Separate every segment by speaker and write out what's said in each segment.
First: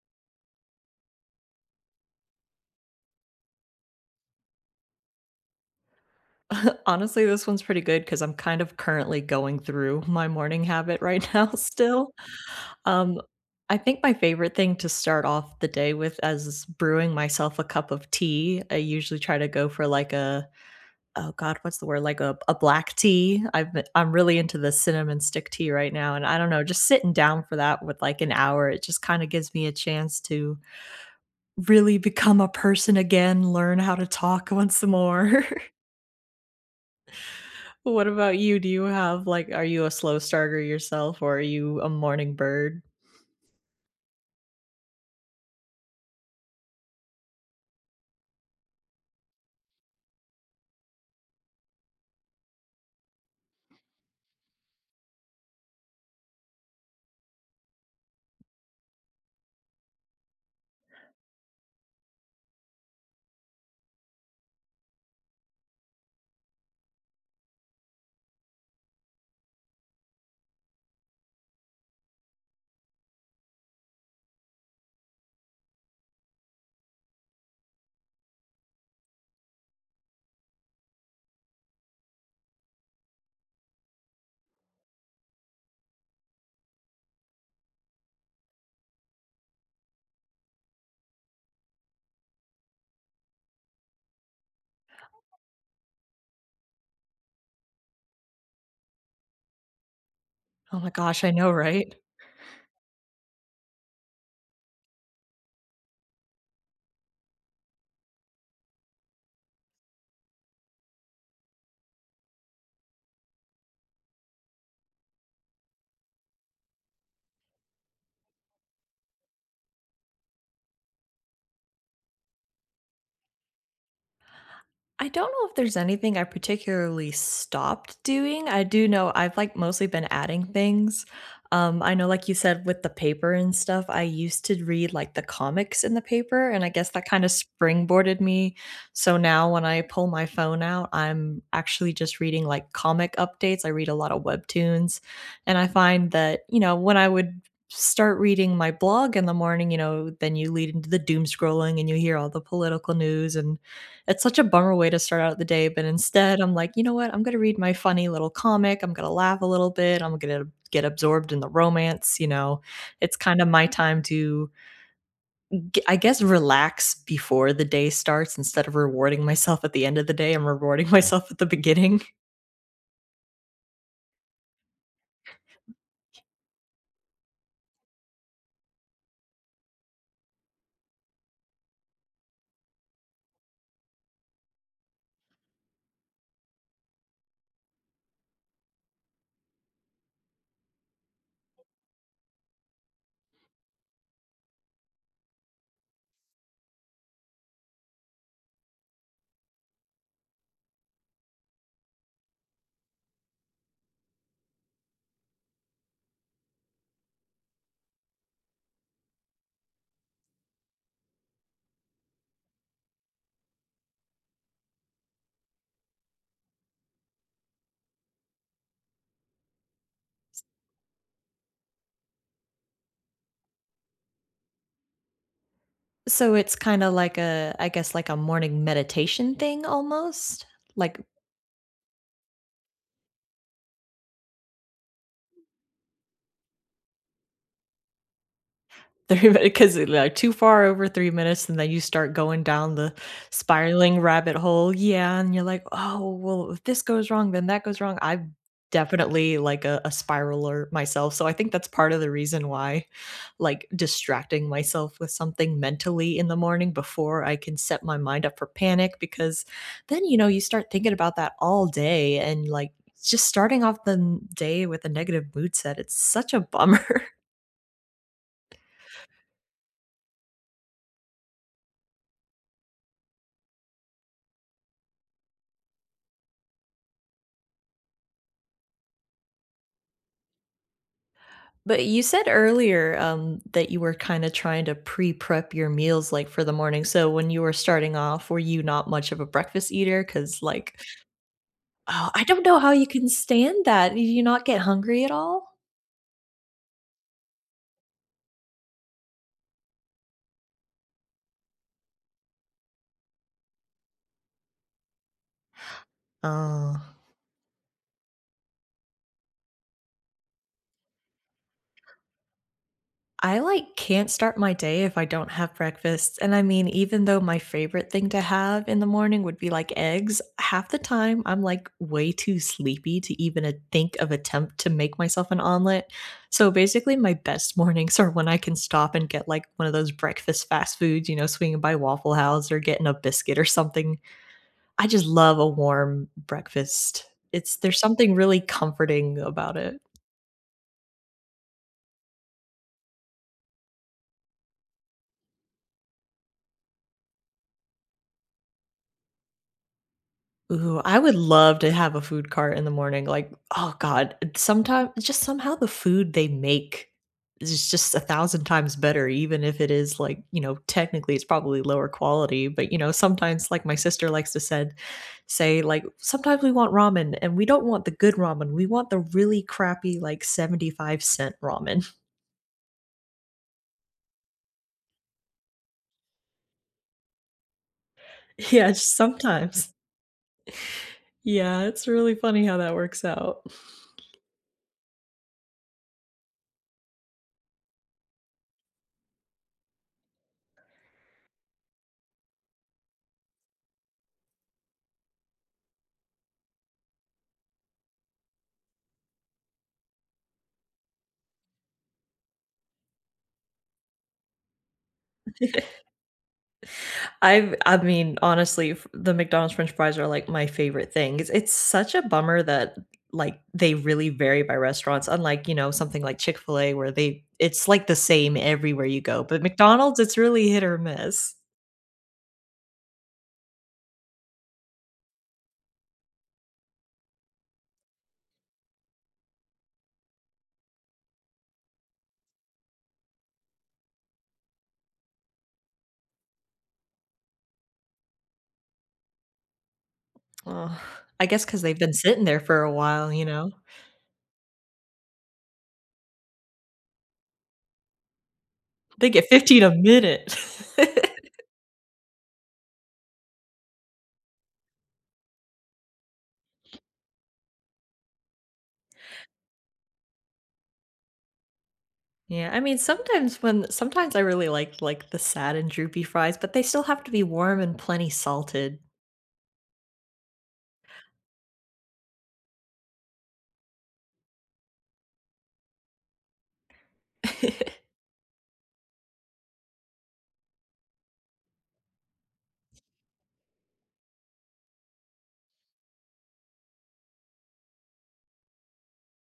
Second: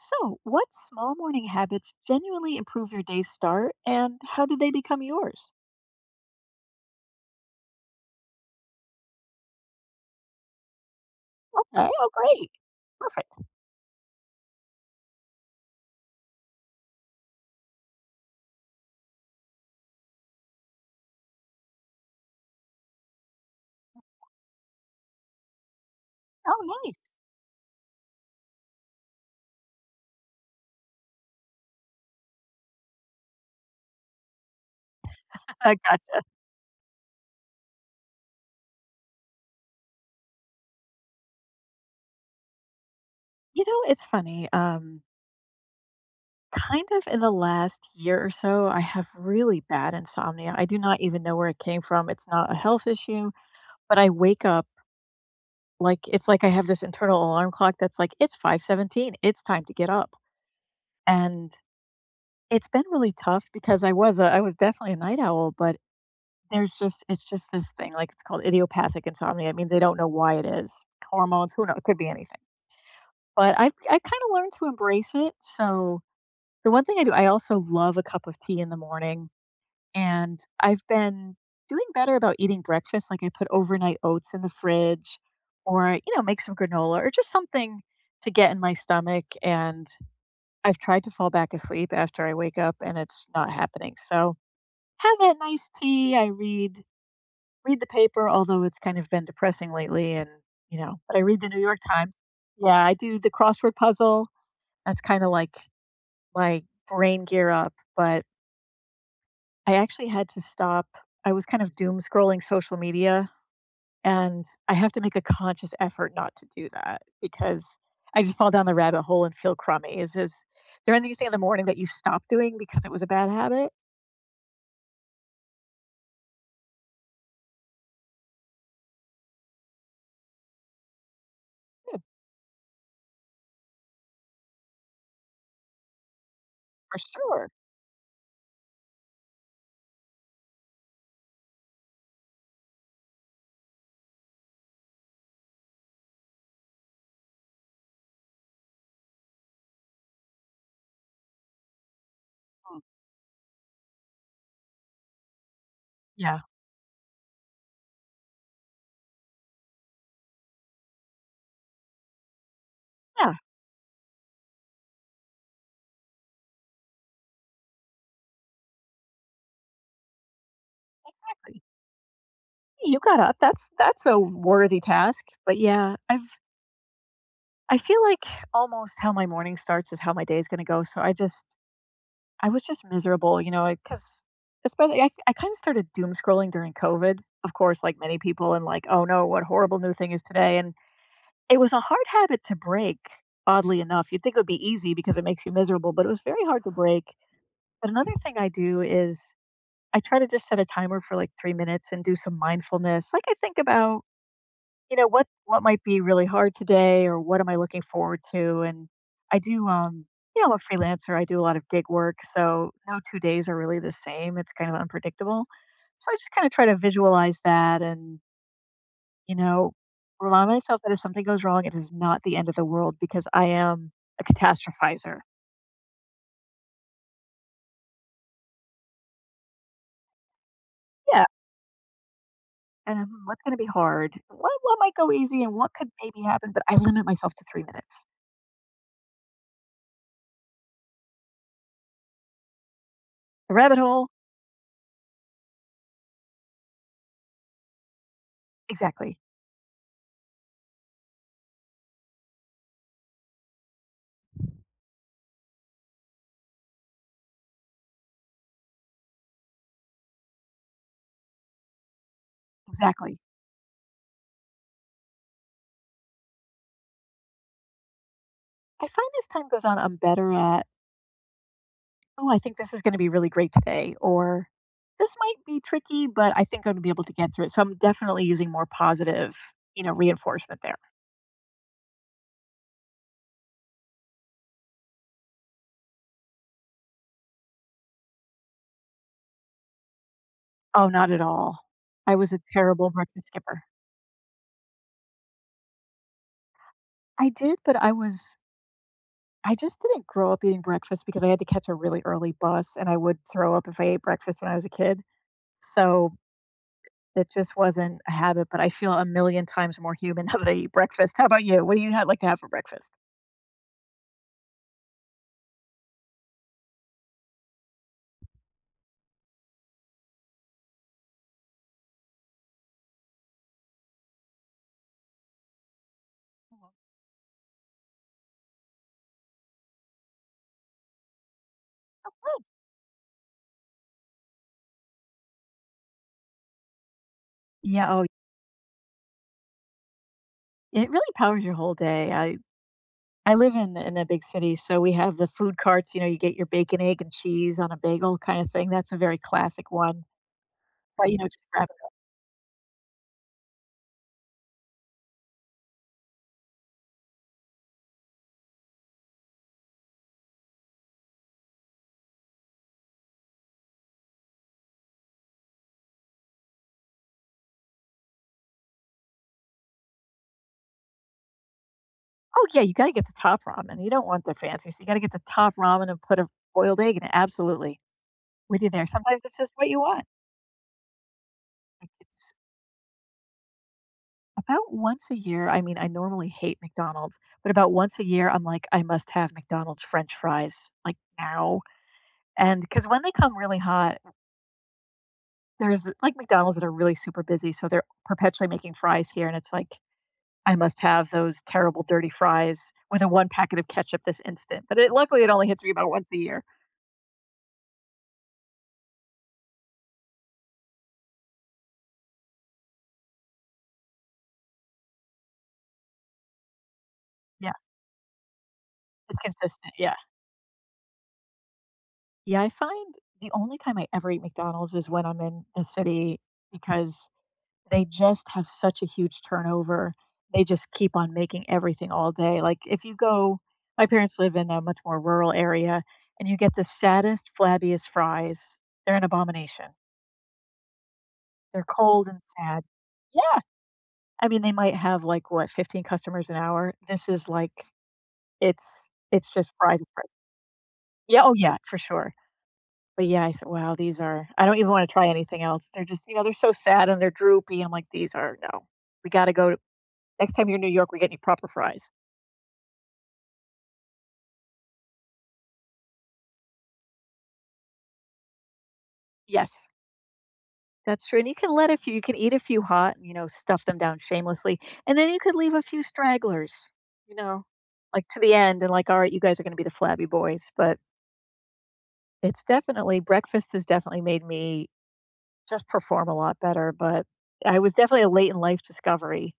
Speaker 1: So, what small morning habits genuinely improve your day's start and how do they become yours?
Speaker 2: Honestly, this one's pretty good because 'cause I'm kind of currently going through my morning habit right now
Speaker 1: Okay, oh
Speaker 2: still.
Speaker 1: great.
Speaker 2: Um,
Speaker 1: Perfect.
Speaker 2: I think my favorite thing to start off the day with is brewing myself a cup of tea. I usually try to go for like a oh god, what's the word? Like a black tea. I'm really into the cinnamon stick tea right now, and I don't know,
Speaker 1: Oh
Speaker 2: just
Speaker 1: nice.
Speaker 2: sitting down for that with like an hour, it just kinda gives me a chance to really become a person again, learn how to talk once more.
Speaker 1: I gotcha.
Speaker 2: Well, what about you? Do you have, like are you a slow starter yourself, or are you a morning bird?
Speaker 1: You know, it's funny. Kind of in the last year or so, I have really bad insomnia. I do not even know where it came from. It's not a health issue, but I wake up like it's like I have this internal alarm clock that's like it's 5:17. It's time to get up. And it's been really tough because I was definitely a night owl, but there's just it's just this thing, like, it's called idiopathic insomnia, it means they don't know why it is. Hormones, who knows? It could be anything. But I kinda learned to embrace it, so the one thing I do, I also love a cup of tea in the morning, and I've been doing better about eating breakfast, like, I put overnight oats in the fridge or, you know, make some granola or just something to get in my stomach, and I've tried to fall back asleep after I wake up, and it's not happening, so have that nice tea, I read Read the paper, although it's kind of been depressing lately and, you
Speaker 2: Oh my
Speaker 1: know, but I
Speaker 2: gosh, I
Speaker 1: read the
Speaker 2: know,
Speaker 1: New York
Speaker 2: right?
Speaker 1: Times. Yeah, I do the crossword puzzle. That's kinda like my brain gear up, but I actually had to stop. I was kind of doom scrolling social media, and I have to make a conscious effort not to do that because I just fall down the rabbit hole and feel crummy. Is there anything in the morning that you stopped doing because it was a bad habit?
Speaker 2: I don't know if there's anything I particularly stopped doing. I do know I've like mostly been adding things. I know, like you said, with the paper and stuff, I used to read like the comics in the paper, and I guess
Speaker 1: For
Speaker 2: that kind of
Speaker 1: sure.
Speaker 2: springboarded me. So now when I pull my phone out, I'm actually just reading like comic updates. I read a lot of webtoons, and I find that, you know, when I would start reading my blog in the morning, you know, then you lead into the doom scrolling and you hear all the
Speaker 1: Mm.
Speaker 2: political news and it's such a bummer way to start out the day, but
Speaker 1: Yeah.
Speaker 2: instead, I'm like, "You know what? I'm gonna read my funny little comic, I'm gonna laugh a little bit, I'm gonna get absorbed in the romance," you know? It's
Speaker 1: Yeah,
Speaker 2: kinda my time to g I guess, relax before the day starts instead of rewarding myself at the end of the day, I'm rewarding myself at the
Speaker 1: exactly.
Speaker 2: beginning.
Speaker 1: You got up. That's a worthy task. But yeah, I feel like almost how my morning starts is how my day is going to go. So I just I was just miserable, you know, because especially I kind of started doom scrolling during COVID, of course, like many people, and like, oh no, what horrible new thing is today? And it was a hard habit to break. Oddly enough, you'd think it would be easy because it makes you miserable, but it was very hard to break. But another thing I do is I try to just set a timer for like 3 minutes and do some mindfulness. Like I think about, you know, what might be really hard today or what am I looking forward to? And I do you know, I'm a freelancer. I do a lot of gig work, so no two days are really the same. It's kind of unpredictable. So I just kind of try to visualize that and, you know, remind myself that if something goes wrong, it is not the end of the world because I am a catastrophizer.
Speaker 2: So it's kinda like a I guess, like a morning meditation thing almost? Like,
Speaker 1: Yeah. And what's going to be hard? What might go easy and what could maybe happen? But I limit myself to 3 minutes.
Speaker 2: 3 because like too far over 3 minutes and then you start going down the
Speaker 1: The rabbit
Speaker 2: spiraling
Speaker 1: hole?
Speaker 2: rabbit hole. Yeah, and you're like, "Oh, well, if this goes wrong, then that goes wrong." I'm
Speaker 1: Exactly.
Speaker 2: definitely like a spiraler myself. So I think that's part of the reason why like distracting myself with something mentally in the morning before I can set my mind up for panic because then you know you start thinking about that all day and like
Speaker 1: Exactly.
Speaker 2: just starting off the day with a negative mood set, it's such a bummer.
Speaker 1: I find as time goes on, I'm better at, oh, I think this is going to be really great today, or this might be tricky, but I think I'm going to be able to get through it. So I'm definitely using more positive, you know, reinforcement there.
Speaker 2: But you said earlier, that you were kinda trying to pre-prep your meals, like, for the morning, so when you were starting off, were you not much of a breakfast eater? Because like,
Speaker 1: Oh, not at all.
Speaker 2: oh,
Speaker 1: I
Speaker 2: I
Speaker 1: was a
Speaker 2: don't know how you
Speaker 1: terrible
Speaker 2: can
Speaker 1: breakfast skipper.
Speaker 2: stand that. Do you not get hungry at all?
Speaker 1: I did, but I was, I just didn't grow up eating breakfast because I had to catch a really early bus and I would throw up if I ate breakfast when I was a kid. So
Speaker 2: Oh.
Speaker 1: it just wasn't a habit, but I feel a million times more human now that I eat breakfast. How about you? What do you ha like to have for breakfast?
Speaker 2: I like can't start my day if I don't have breakfast. And I mean, even though my favorite thing to have in the morning would be like eggs, half the time I'm like way too sleepy to even think of attempt to make myself an omelet. So
Speaker 1: Mhm.
Speaker 2: basically, my best mornings are when I can stop and get like one of those breakfast fast foods, you know, swinging by
Speaker 1: Oh,
Speaker 2: Waffle
Speaker 1: good.
Speaker 2: House or getting a biscuit or something. I just love a warm breakfast. It's there's
Speaker 1: Yeah, oh,
Speaker 2: something really comforting about it.
Speaker 1: it really powers your whole day. I live in a big city, so we have the food carts, you know, you get your bacon, egg, and cheese on a bagel kind of thing. That's a very classic one.
Speaker 2: Ooh, I
Speaker 1: But,
Speaker 2: would
Speaker 1: you know, just
Speaker 2: love
Speaker 1: grab
Speaker 2: to
Speaker 1: it.
Speaker 2: have a food cart in the morning, like, oh god, sometimes just somehow the food they make is just a thousand times better, even if it is like, you know, technically it's probably lower quality, but you know, sometimes like my sister likes to said say like sometimes we want ramen and we don't want the good ramen. We want the really crappy like 75¢ ramen.
Speaker 1: Oh, yeah, you gotta get the top ramen. You don't want the fancy, so you gotta get the top ramen and put a boiled egg in it, absolutely, with
Speaker 2: Yeah,
Speaker 1: you there.
Speaker 2: just
Speaker 1: Sometimes it's just what
Speaker 2: sometimes.
Speaker 1: you want.
Speaker 2: Yeah, it's
Speaker 1: Like,
Speaker 2: really
Speaker 1: it's
Speaker 2: funny how that works out.
Speaker 1: about once a year, I mean, I normally hate McDonald's, but about once a year, I'm like, "I must have McDonald's french fries, like, now." And because when they come really hot, there's like, McDonald's that are really super busy, so they're perpetually making fries here, and it's like, I must have those terrible dirty fries with a 1 packet of ketchup this instant, but it luckily, it only hits me about once a year.
Speaker 2: I mean, honestly, f the McDonald's french fries are, like, my favorite thing. It's such a bummer that, like, they really vary by restaurants, unlike, you know, something like Chick-fil-A where they
Speaker 1: Yeah.
Speaker 2: it's, like, the same everywhere you
Speaker 1: It's
Speaker 2: go, but
Speaker 1: consistent, yeah.
Speaker 2: McDonald's, it's really hit or miss.
Speaker 1: Yeah, I find the only time I ever eat McDonald's is when I'm in the city because they just have such a huge turnover. They just keep on making everything all day. Like, if you go, my parents live in a much more rural area, and you get the saddest, flabbiest fries. They're an abomination.
Speaker 2: Ugh, I guess because 'cause
Speaker 1: They're
Speaker 2: they've been
Speaker 1: cold and
Speaker 2: sitting there for
Speaker 1: sad.
Speaker 2: a while, you
Speaker 1: Yeah.
Speaker 2: know?
Speaker 1: I mean, they might have, like, what, 15 customers an hour? This is like it's
Speaker 2: They get
Speaker 1: it's just
Speaker 2: 15 a
Speaker 1: fries and fries.
Speaker 2: minute.
Speaker 1: Yeah, oh, yeah, for sure. But yeah, I said, "Wow, these are I don't even wanna try anything else." They're just, you know, they're so sad and they're droopy. I'm like, "These are no. We gotta go to next time you're in New York, we get you proper fries."
Speaker 2: Yeah, I mean, sometimes I really like, the sad and droopy fries, but they still have to be warm and plenty salted.
Speaker 1: Yes, that's true, and you can let a few you can eat a few hot, you know, stuff them down shamelessly, and then you could leave a few stragglers, you know, like, to the end and like, "All right, you guys are gonna be the flabby boys," but it's definitely breakfast has definitely made me just perform a lot better, but I was definitely a late in life discovery.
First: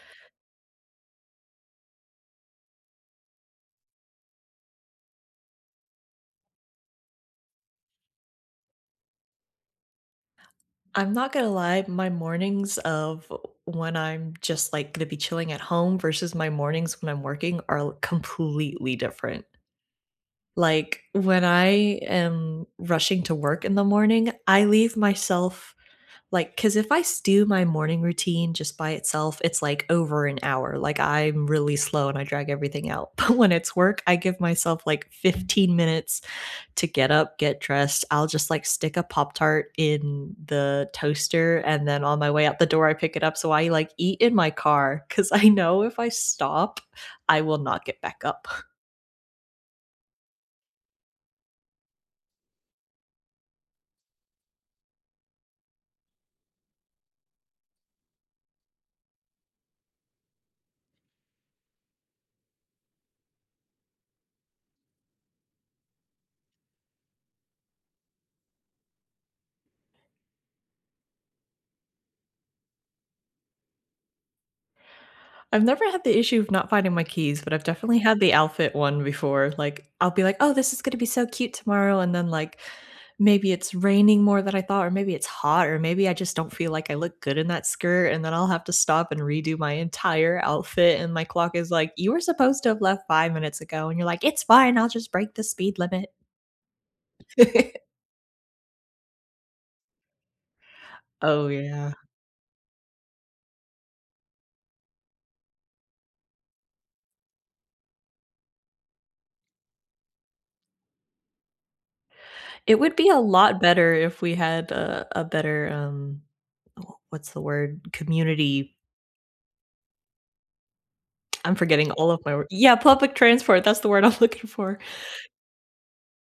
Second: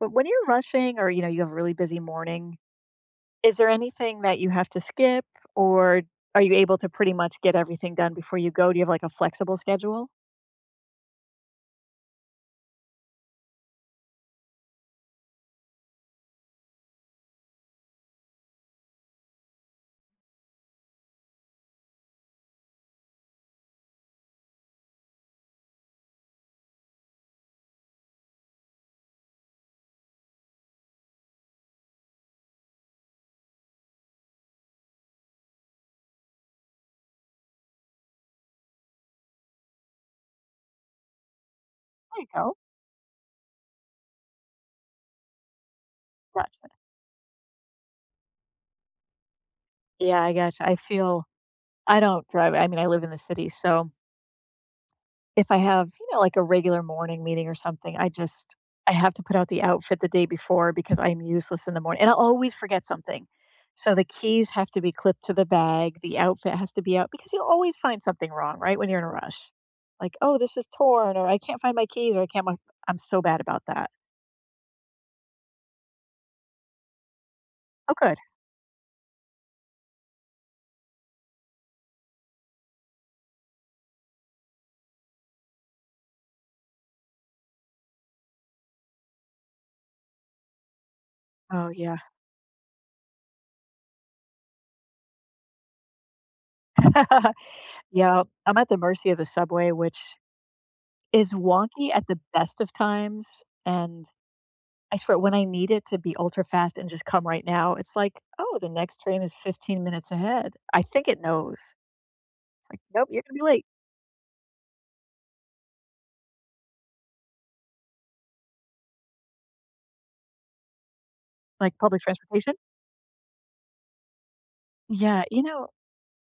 Speaker 1: But when you're rushing or, you know, you have a really busy morning, is there anything that you have to skip, or are you able to pretty much get everything done before you go? Do you have, like, a flexible schedule?
Speaker 2: I'm not gonna lie, my mornings of when I'm just, like, gonna be chilling at home versus my mornings when I'm working are completely different. Like, when I am rushing to work in the morning, I leave myself like because if I s do my morning routine just by itself, it's, like, over an hour, like, I'm really slow and I drag everything out, but when it's work, I give myself, like, 15 minutes to get up, get dressed. I'll just like stick a Pop Tart in the toaster. And then on
Speaker 1: There you
Speaker 2: my way
Speaker 1: go.
Speaker 2: out the door, I pick it up. So I like eat in my car because I know if I
Speaker 1: Gotcha.
Speaker 2: stop, I will not get back up.
Speaker 1: Yeah, I gotcha. I feel I don't drive I mean, I live in the city, so if I have, you know, like a regular morning meeting or something, I just I have to put out the outfit the day before because I'm useless in the morning, and I'll always forget something. So the keys have to be clipped to the bag, the outfit has to be out because you'll always find something wrong, right, when you're in a rush. Like, "Oh, this is torn," or "I can't find my keys," or "I can't my" I'm so bad about that.
Speaker 2: I've never had the issue of not finding my keys, but I've
Speaker 1: Oh,
Speaker 2: definitely
Speaker 1: good.
Speaker 2: had the outfit one before. Like, I'll be like, "Oh, this is gonna be so cute tomorrow," and then, like, maybe it's raining more than I thought, or maybe it's hot, or maybe I just don't feel like I look good in that skirt, and then I'll have to stop and redo my entire outfit, and my clock
Speaker 1: Oh,
Speaker 2: is like,
Speaker 1: yeah.
Speaker 2: "You were supposed to have left 5 minutes ago," and you're like, "It's fine, I'll just break the speed limit."
Speaker 1: Yeah, I'm at the mercy of the subway, which is
Speaker 2: Oh,
Speaker 1: wonky
Speaker 2: yeah.
Speaker 1: at the best of times, and I swear when I need it to be ultra fast and just come right now, it's like, "Oh, the next train is 15 minutes ahead." I think it knows. It's
Speaker 2: It
Speaker 1: like,
Speaker 2: would be
Speaker 1: "Nope,
Speaker 2: a
Speaker 1: you're gonna be
Speaker 2: lot
Speaker 1: late."
Speaker 2: better if we had a better, wh what's the word? Community I'm
Speaker 1: Like,
Speaker 2: forgetting
Speaker 1: public
Speaker 2: all of my wor
Speaker 1: transportation?
Speaker 2: Yeah, public transport, that's the word I'm looking for.
Speaker 1: Yeah, you know,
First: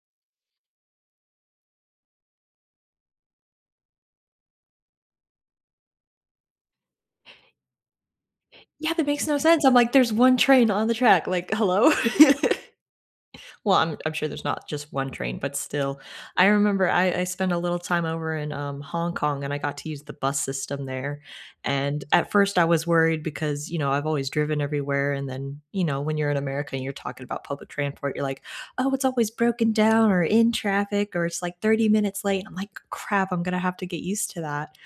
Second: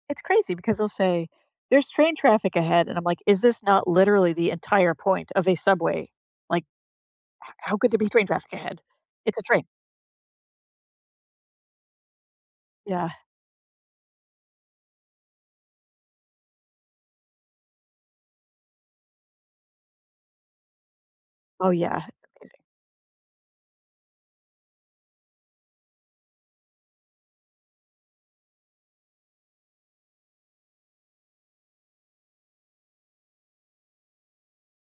Speaker 1: it's crazy because they'll say, "There's train traffic ahead," and I'm like, "Is this not literally the entire point of a subway? Like, h how could there be train traffic ahead?
Speaker 2: Yeah, that makes no
Speaker 1: It's a
Speaker 2: sense.
Speaker 1: train."
Speaker 2: I'm like, "There's 1 train on the track." Like, hello?
Speaker 1: Yeah.
Speaker 2: Well, I'm sure there's not just one train, but still. I remember, I spent a little time over in, Hong Kong, and I got to use the bus system there,
Speaker 1: Oh,
Speaker 2: and
Speaker 1: yeah.
Speaker 2: at
Speaker 1: It's
Speaker 2: first
Speaker 1: amazing.
Speaker 2: I was worried because, you know, I've always driven everywhere, and then, you know, when you're in America and you're talking about public transport, you're like, "Oh, it's always broken down or in traffic or it's, like, 30 minutes late." I'm like, "Crap, I'm gonna have to get used to that."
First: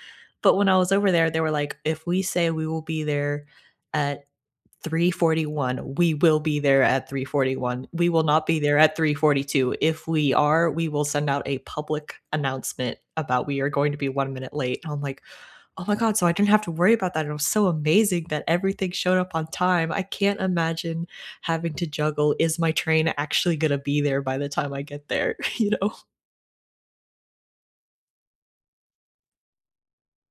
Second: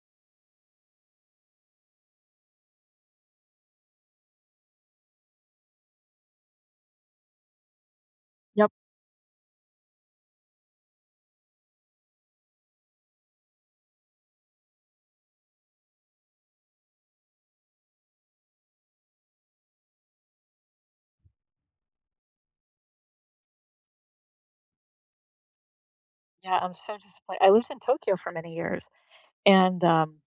Speaker 2: But when I was over there, they were like, "If we say we will be there at 3:41. We will be there at 3:41. We will not be
Speaker 1: Yep.
Speaker 2: there at 3:42. If we are, we will send out a public announcement about we are going to be 1 minute late." And I'm like, "Oh my god, so I didn't have to worry about that. It was so amazing that everything showed up on time. I can't imagine having to juggle, is my train actually gonna be there by the time I get there?" You know?
Speaker 1: Yeah, I'm so disappointed. I lived in Tokyo for many years, and,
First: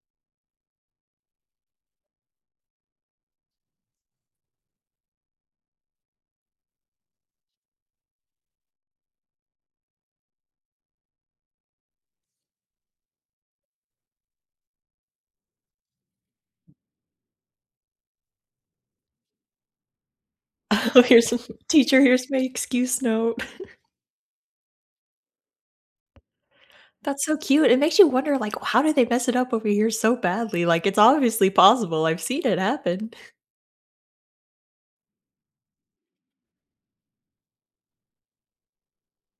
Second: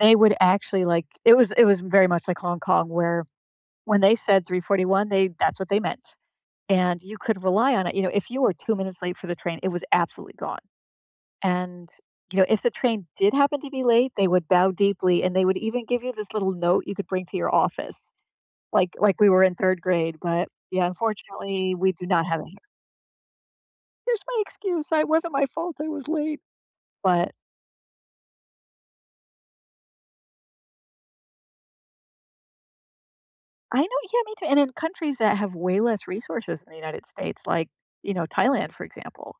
Speaker 1: they would actually, like it was very much like Hong Kong where when they said 3:41, they that's what they meant, and you could rely on it. You know, if you were 2 minutes late for the train, it was absolutely gone, and, you know, if the train did happen to be late, they would bow deeply, and they would even give you this little note you could bring to your office, like we were in 3rd grade, but, yeah,
Speaker 2: here's
Speaker 1: unfortunately, we
Speaker 2: teacher,
Speaker 1: do not
Speaker 2: here's my
Speaker 1: have it here.
Speaker 2: excuse note."
Speaker 1: "Here's my excuse, I it wasn't my fault, I was late."
Speaker 2: That's
Speaker 1: But
Speaker 2: so cute. It makes you wonder, like, how did they mess it up over here so badly? Like, it's obviously possible. I've seen it happen.
Speaker 1: I know, yeah, me too, and in countries that have way less resources than the United States, like, you know, Thailand, for example.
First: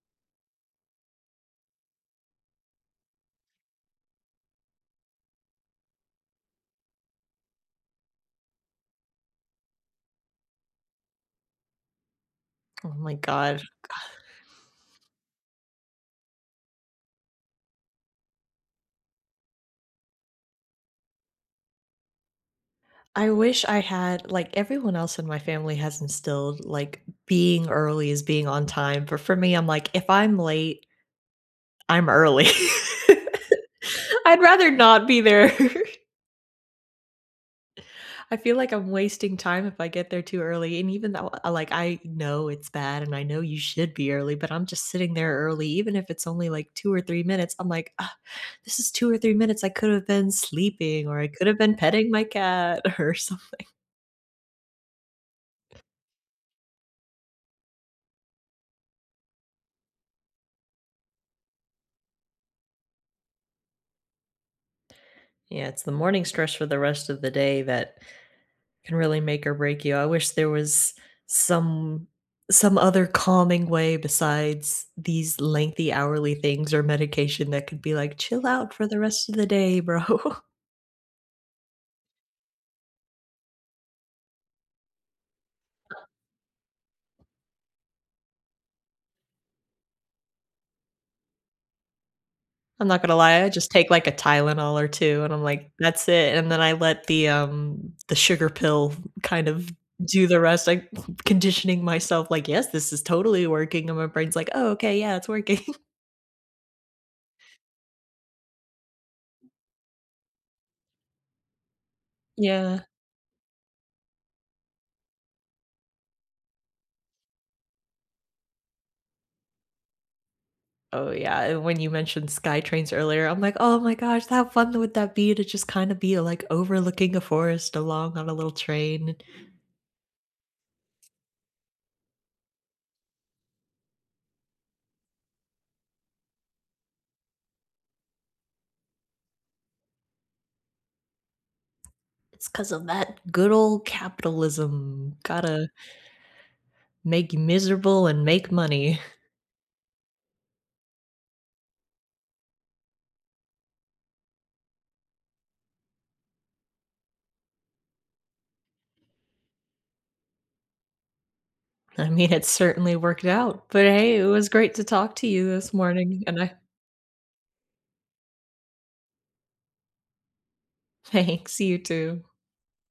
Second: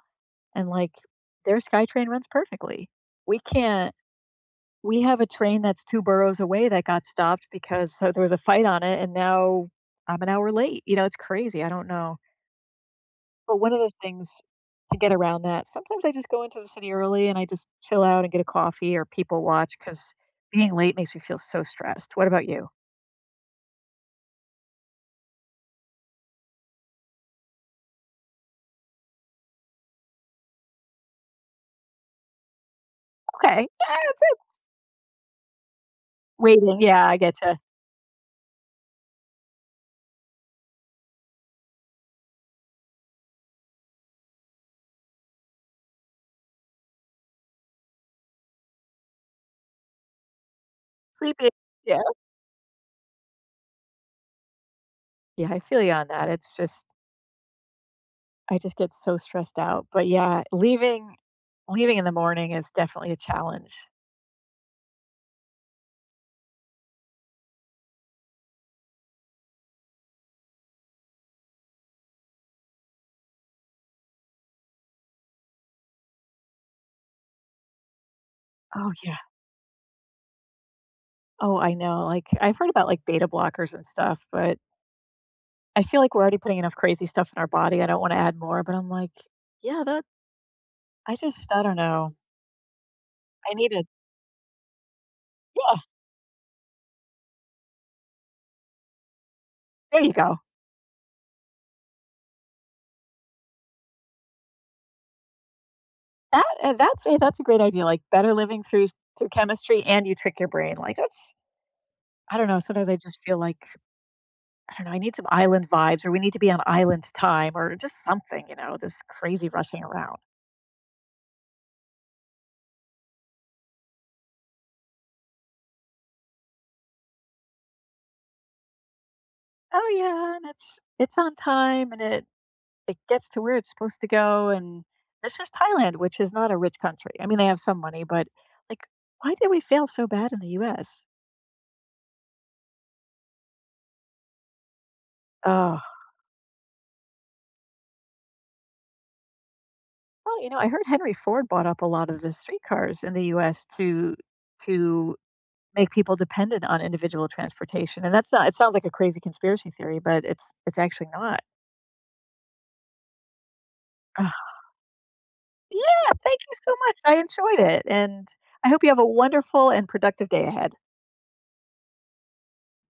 Speaker 1: And, like, their SkyTrain runs perfectly. We can't we have a train that's 2 boroughs away that got stopped because so there was a fight on it, and now I'm an hour late. You know, it's crazy. I don't know.
Speaker 2: Oh my
Speaker 1: But
Speaker 2: god.
Speaker 1: one of the things to get around that, sometimes I just go into the city early and I just chill out and get a coffee or people watch because being late makes me feel so stressed. What about you?
Speaker 2: I wish I had like everyone else in my family has instilled like being early is being on time, but for me, I'm like, if I'm late, I'm early.
Speaker 1: Okay. Yeah, that's
Speaker 2: I'd
Speaker 1: it.
Speaker 2: rather not be there.
Speaker 1: Waiting. Yeah, I get you.
Speaker 2: I feel like I'm wasting time if I get there too early, and even though, like, I know it's bad and I know you should be early, but I'm just sitting there early, even if it's only like 2 or 3 minutes, I'm like, "Ugh, this is 2 or 3 minutes I could have been sleeping or I could
Speaker 1: Sleeping.
Speaker 2: have been
Speaker 1: Yeah.
Speaker 2: petting my cat or something.
Speaker 1: Yeah, I feel you on that. It's just I just get so stressed out, but yeah, leaving in the morning is definitely a challenge.
Speaker 2: Yeah, it's the morning stress for the rest of the day that can really make or break you. I wish there was some some other calming way besides these lengthy hourly things or medication that could be like, "Chill out for
Speaker 1: Oh,
Speaker 2: the
Speaker 1: yeah.
Speaker 2: rest of the day, bro."
Speaker 1: Oh, I know, like, I've heard about, like, beta blockers and stuff, but I feel like we're already putting enough crazy stuff in our body, I don't wanna add more, but I'm like, yeah, that I just I don't know.
Speaker 2: I'm not gonna lie, I
Speaker 1: I
Speaker 2: just
Speaker 1: need a
Speaker 2: take, like, a Tylenol or 2, and I'm like,
Speaker 1: yeah,
Speaker 2: "That's it," and then I let the sugar pill kind of
Speaker 1: there you
Speaker 2: do
Speaker 1: go.
Speaker 2: the rest, like, conditioning myself, like, "Yes, this is totally working," and my brain's like, "Oh, okay, yeah, it's working."
Speaker 1: That's a great idea, like, better living through through chemistry and you trick your brain, like, that's I don't know,
Speaker 2: Yeah.
Speaker 1: sometimes I just feel like I don't know, I need some island vibes or we need to be on island time or just something, you know, this crazy rushing around.
Speaker 2: Oh, yeah, and when you mentioned sky trains earlier, I'm like, "Oh my gosh, how fun would that be to just kinda be, like, overlooking a forest along on a little train?"
Speaker 1: Oh yeah, and it's on time and it gets to where it's supposed to go and this is Thailand, which is not a rich country. I mean, they have some money, but like why did we fail so bad in the US?
Speaker 2: It's because of that good old capitalism. Gotta
Speaker 1: Oh,
Speaker 2: make you miserable and make money.
Speaker 1: well, you know, I heard Henry Ford bought up a lot of the streetcars in the US to make people dependent on individual transportation. And that's not it sounds like a crazy conspiracy theory, but it's actually not.
Speaker 2: I mean, it certainly worked out, but hey, it was great to talk to you this
Speaker 1: Yeah,
Speaker 2: morning,
Speaker 1: thank
Speaker 2: and
Speaker 1: you
Speaker 2: I
Speaker 1: so much. I enjoyed it, and I hope you have a wonderful and productive day ahead.
Speaker 2: thanks, you too.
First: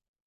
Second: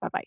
Speaker 1: Bye-bye.